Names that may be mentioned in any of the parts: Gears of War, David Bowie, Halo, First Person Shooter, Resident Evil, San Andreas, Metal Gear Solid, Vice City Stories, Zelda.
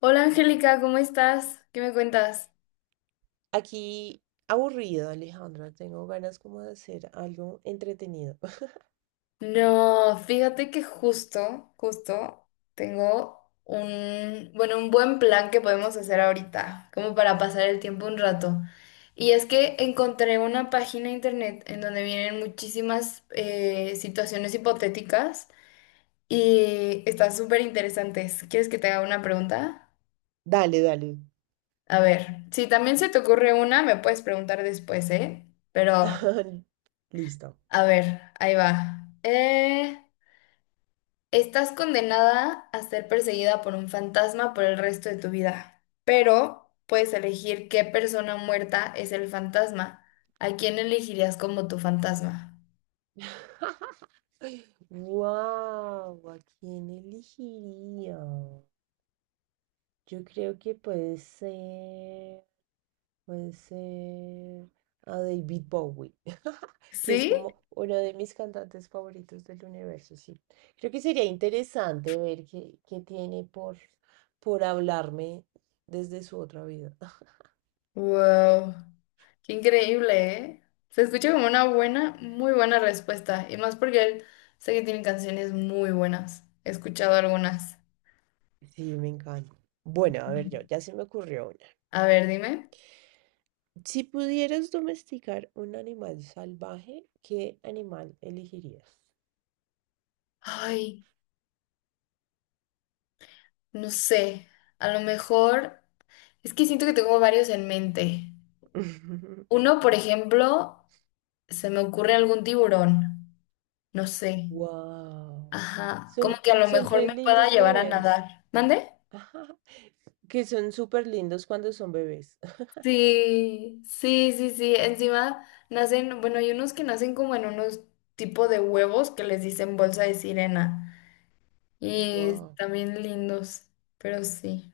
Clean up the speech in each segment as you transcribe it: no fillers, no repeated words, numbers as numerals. Hola Angélica, ¿cómo estás? ¿Qué me cuentas? Aquí aburrido, Alejandra. Tengo ganas como de hacer algo entretenido. No, fíjate que justo tengo un buen plan que podemos hacer ahorita, como para pasar el tiempo un rato. Y es que encontré una página de internet en donde vienen muchísimas situaciones hipotéticas y están súper interesantes. ¿Quieres que te haga una pregunta? Dale, dale. A ver, si también se te ocurre una, me puedes preguntar después, ¿eh? Pero, Listo. a ver, ahí va. Estás condenada a ser perseguida por un fantasma por el resto de tu vida, pero puedes elegir qué persona muerta es el fantasma. ¿A quién elegirías como tu fantasma? Wow, ¿a quién elegiría? Yo creo que puede ser a David Bowie, que es ¿Sí? como uno de mis cantantes favoritos del universo, sí. Creo que sería interesante ver qué tiene por hablarme desde su otra vida. ¡Wow! ¡Qué increíble, eh! Se escucha como una buena, muy buena respuesta, y más porque él sé que tiene canciones muy buenas. He escuchado algunas. Sí, me encanta. Bueno, a ver yo, Mm. ya se me ocurrió una. A ver, dime. Si pudieras domesticar un animal salvaje, ¿qué animal elegirías? Ay, no sé. A lo mejor es que siento que tengo varios en mente. Uno, por ejemplo, se me ocurre algún tiburón. No sé. Wow. Ajá. Como Son, que a lo son mejor re me pueda lindos llevar a bebés. nadar. ¿Mande? Que son súper lindos cuando son bebés. Sí, sí, sí, sí. Encima nacen, bueno, hay unos que nacen como en unos tipo de huevos que les dicen bolsa de sirena. Y Wow, también lindos, pero sí.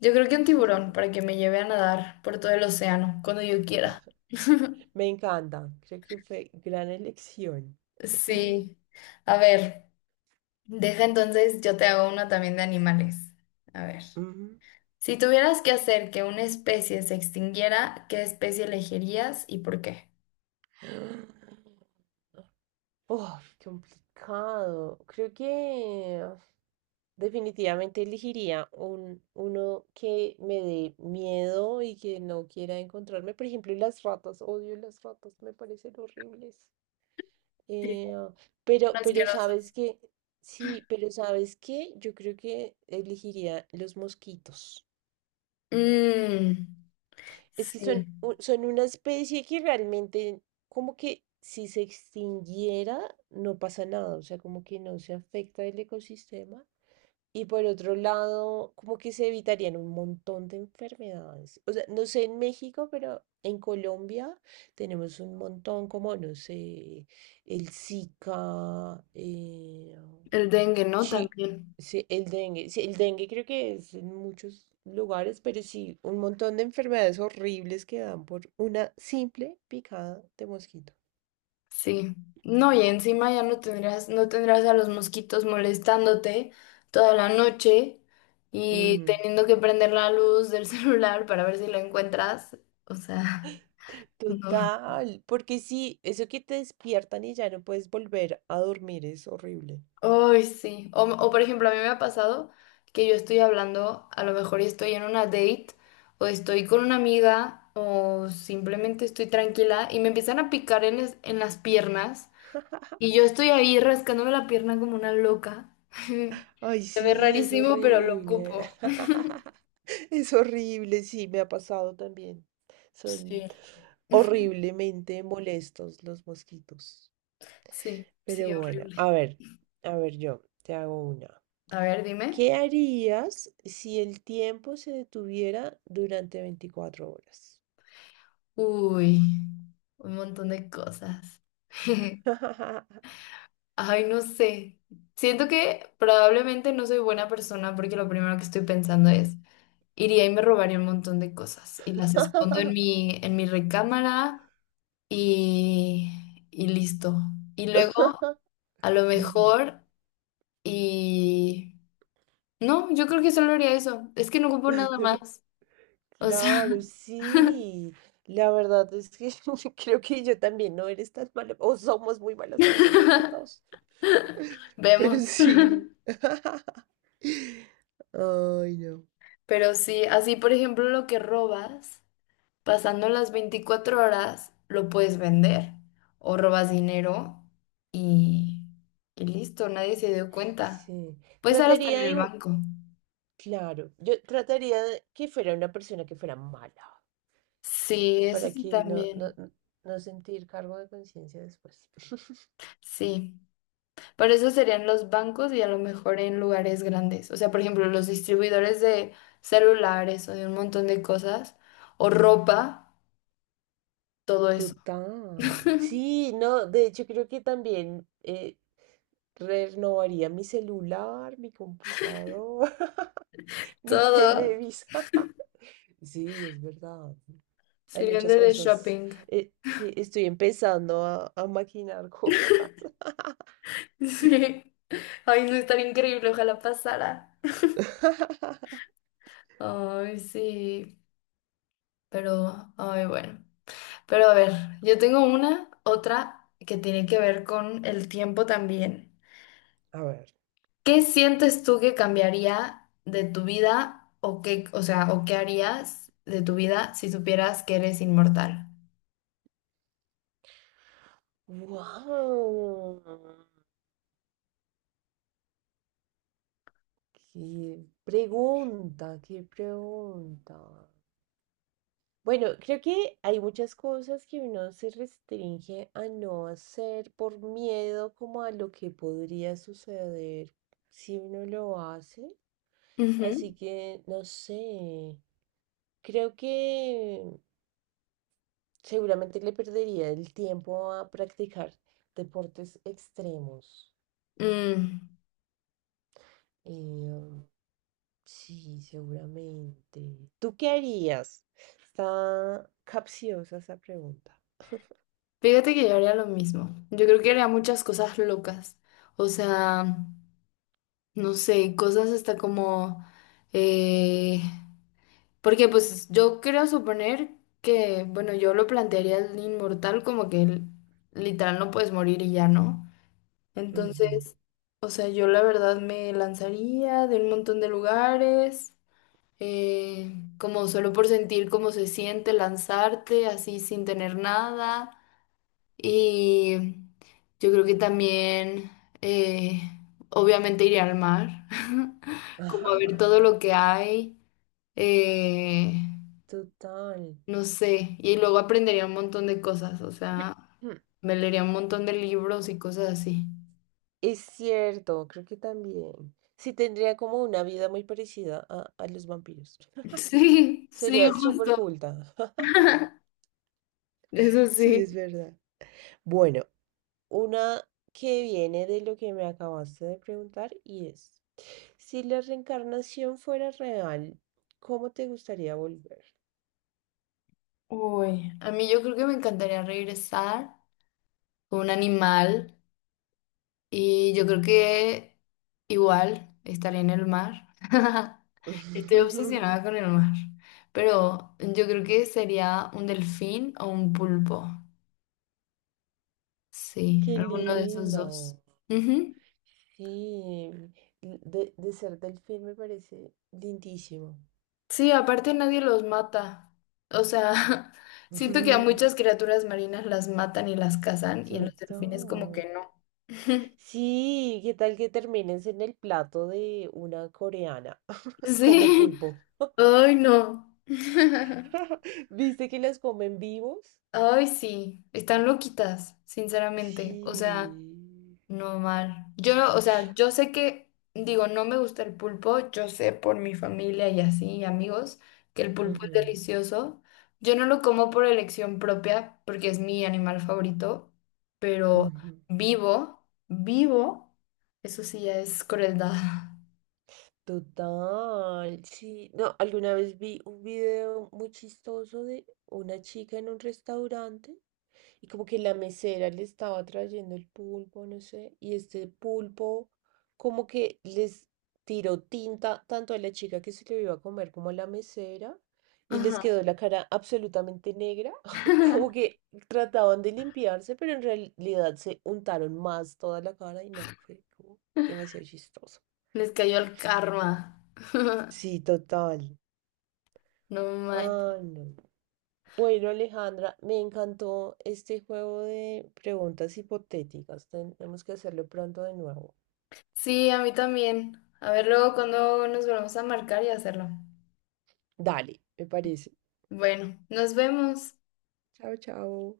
Yo creo que un tiburón para que me lleve a nadar por todo el océano, cuando yo quiera. me encanta. Creo que fue gran elección. Sí. A ver. Deja entonces, yo te hago uno también de animales. A ver. Ujú. Si tuvieras que hacer que una especie se extinguiera, ¿qué especie elegirías y por qué? Oh, complicado. Creo que definitivamente elegiría uno que me dé miedo y que no quiera encontrarme. Por ejemplo, las ratas. Odio las ratas, me parecen horribles. Sí, Eh, pero, son pero asquerosos. sabes que, sí, pero sabes que yo creo que elegiría los mosquitos. Mm, Es que sí. son una especie que realmente, como que si se extinguiera, no pasa nada, o sea, como que no se afecta el ecosistema. Y por otro lado, como que se evitarían un montón de enfermedades. O sea, no sé en México, pero en Colombia tenemos un montón, como, no sé, el Zika, El dengue, ¿no? sí, También. sí, el dengue. Sí, el dengue creo que es en muchos lugares, pero sí, un montón de enfermedades horribles que dan por una simple picada de mosquito. Sí. No, y encima ya no tendrás, no tendrás a los mosquitos molestándote toda la noche y Ujú. teniendo que prender la luz del celular para ver si la encuentras. O sea, no. Total, porque sí, eso que te despiertan y ya no puedes volver a dormir es horrible. Ay, sí. Por ejemplo, a mí me ha pasado que yo estoy hablando, a lo mejor estoy en una date o estoy con una amiga o simplemente estoy tranquila y me empiezan a picar en, en las piernas y yo estoy ahí rascándome la pierna como una loca. Ay, Se ve sí, es rarísimo, pero lo horrible. ocupo. Es horrible, sí, me ha pasado también. Son Sí. horriblemente molestos los mosquitos. Sí, sí, Pero bueno, horrible. A ver yo, te hago una. A ver, dime. ¿Qué harías si el tiempo se detuviera durante 24 horas? Uy, un montón de cosas. Ay, no sé. Siento que probablemente no soy buena persona porque lo primero que estoy pensando es, iría y me robaría un montón de cosas y las escondo en mi recámara y, y listo. Y luego, a lo Ujú. mejor, y... No, yo creo que solo haría eso. Es que no ocupo nada más. O sea, Claro, sí. La verdad es que creo que yo también no eres tan mala, o somos muy malas personas las dos. Pero vemos. sí. Ay, no. Pero sí, así por ejemplo lo que robas. Pasando las 24 horas, lo puedes vender o robas dinero y, y listo, nadie se dio cuenta. Sí. Puede estar hasta en Trataría de... el dibu- banco. Claro, yo trataría de que fuera una persona que fuera mala, Sí, eso para sí que no, no, también. no no sentir cargo de conciencia después. Sí, pero eso serían los bancos y a lo mejor en lugares grandes. O sea, por ejemplo, los distribuidores de celulares o de un montón de cosas o ropa, todo eso. Total. Sí, no, de hecho creo que también renovaría mi celular, mi computador, mi Todo televisor. Sí, es verdad. Hay serían muchas de cosas. shopping. Sí, estoy empezando a maquinar cosas. Sí. Ay, no, estaría increíble, ojalá pasara. Ay, sí, pero, ay, bueno. Pero a ver, yo tengo una, otra que tiene que ver con el tiempo también. A ver, ¿Qué sientes tú que cambiaría de tu vida o qué, o sea, o qué harías de tu vida si supieras que eres inmortal? ¡wow! ¡Qué pregunta! ¡Qué pregunta! Bueno, creo que hay muchas cosas que uno se restringe a no hacer por miedo como a lo que podría suceder si uno lo hace. Así Ujú. que, no sé, creo que seguramente le perdería el tiempo a practicar deportes extremos. Mm, Eh, sí, seguramente. ¿Tú qué harías? Está capciosa esa pregunta. Fíjate que yo haría lo mismo. Yo creo que haría muchas cosas locas. O sea, no sé, cosas hasta como... eh, Porque pues yo quiero suponer que, bueno, yo lo plantearía el inmortal como que literal no puedes morir y ya no. Ujú. Entonces, o sea, yo la verdad me lanzaría de un montón de lugares, como solo por sentir cómo se siente lanzarte así sin tener nada. Y yo creo que también, eh, obviamente iría al mar, como a ver Ajá, todo lo que hay. Eh, total. no sé, y luego aprendería un montón de cosas, o sea, Hmm, me leería un montón de libros y cosas así. es cierto, creo que también. Sí, tendría como una vida muy parecida a los vampiros. Sí, sí, Sería súper justo. culta. Eso Sí, sí. es verdad. Bueno, una que viene de lo que me acabaste de preguntar y es, si la reencarnación fuera real, ¿cómo te gustaría volver? Uy, a mí yo creo que me encantaría regresar con un animal y yo creo que igual estaría en el mar. Estoy obsesionada con el mar, pero yo creo que sería un delfín o un pulpo. Sí, Qué alguno de esos lindo. dos. Ujú. Sí, de ser delfín me parece lindísimo. Sí, aparte nadie los mata. O sea, siento que a muchas criaturas marinas las matan y las cazan y a los delfines como Total. que no. Sí, ¿qué tal que termines en el plato de una coreana como Sí. pulpo? Ay, no. ¿Viste que las comen vivos? Ay, sí. Están loquitas, sinceramente. O sea, Sí. no mal. Yo no, o sea, yo sé que, digo, no me gusta el pulpo, yo sé por mi familia y así, y amigos, que el pulpo es Ujú, delicioso. Yo no lo como por elección propia, porque es mi animal favorito, pero ujú. vivo, vivo, eso sí ya es crueldad. Total, sí. No, alguna vez vi un video muy chistoso de una chica en un restaurante y como que la mesera le estaba trayendo el pulpo, no sé, y este pulpo como que les tiró tinta tanto a la chica que se lo iba a comer como a la mesera y les Ajá. quedó la cara absolutamente negra, como que trataban de limpiarse, pero en realidad se untaron más toda la cara y no, fue como demasiado chistoso. Les cayó el karma. Sí, total. No mal. Ah, no. Bueno, Alejandra, me encantó este juego de preguntas hipotéticas. Tenemos que hacerlo pronto de nuevo. Sí, a mí también. A ver luego cuando nos volvemos a marcar y hacerlo. Dale, me parece. Bueno, nos vemos. Chao, chao.